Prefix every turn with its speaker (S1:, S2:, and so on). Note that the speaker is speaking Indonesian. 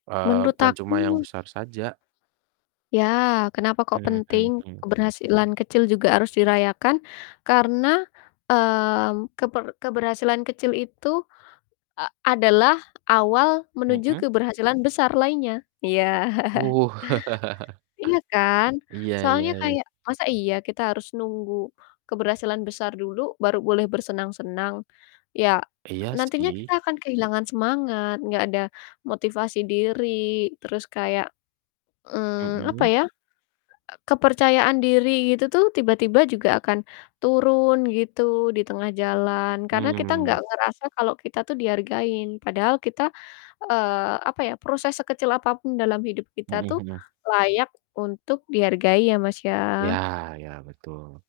S1: Eee,
S2: Menurut
S1: bukan cuma yang
S2: aku
S1: besar saja.
S2: Ya, kenapa kok
S1: Hmm hmm
S2: penting,
S1: hmm.
S2: keberhasilan kecil juga harus dirayakan, karena, mmm, keber keberhasilan kecil itu e adalah awal menuju
S1: Mhm.
S2: keberhasilan besar lainnya, iya
S1: Wuh.
S2: Iya kan?
S1: Iya iya
S2: Soalnya
S1: iya.
S2: kayak masa iya kita harus nunggu keberhasilan besar dulu, baru boleh bersenang-senang. Ya.
S1: Iya,
S2: nantinya
S1: sih.
S2: kita akan kehilangan semangat, gak ada motivasi diri, terus kayak, mmm, apa
S1: Mhm.
S2: ya, e kepercayaan diri itu tuh, tiba-tiba juga akan turun gitu, di tengah jalan, karena kita gak
S1: Mhm.
S2: ngerasa kalau kita tuh dihargain, padahal kita, eee, apa ya, proses sekecil apapun dalam hidup kita
S1: Mhm
S2: tuh,
S1: mhm.
S2: layak untuk dihargai ya, Mas,
S1: Iya
S2: ya.
S1: iya, betul.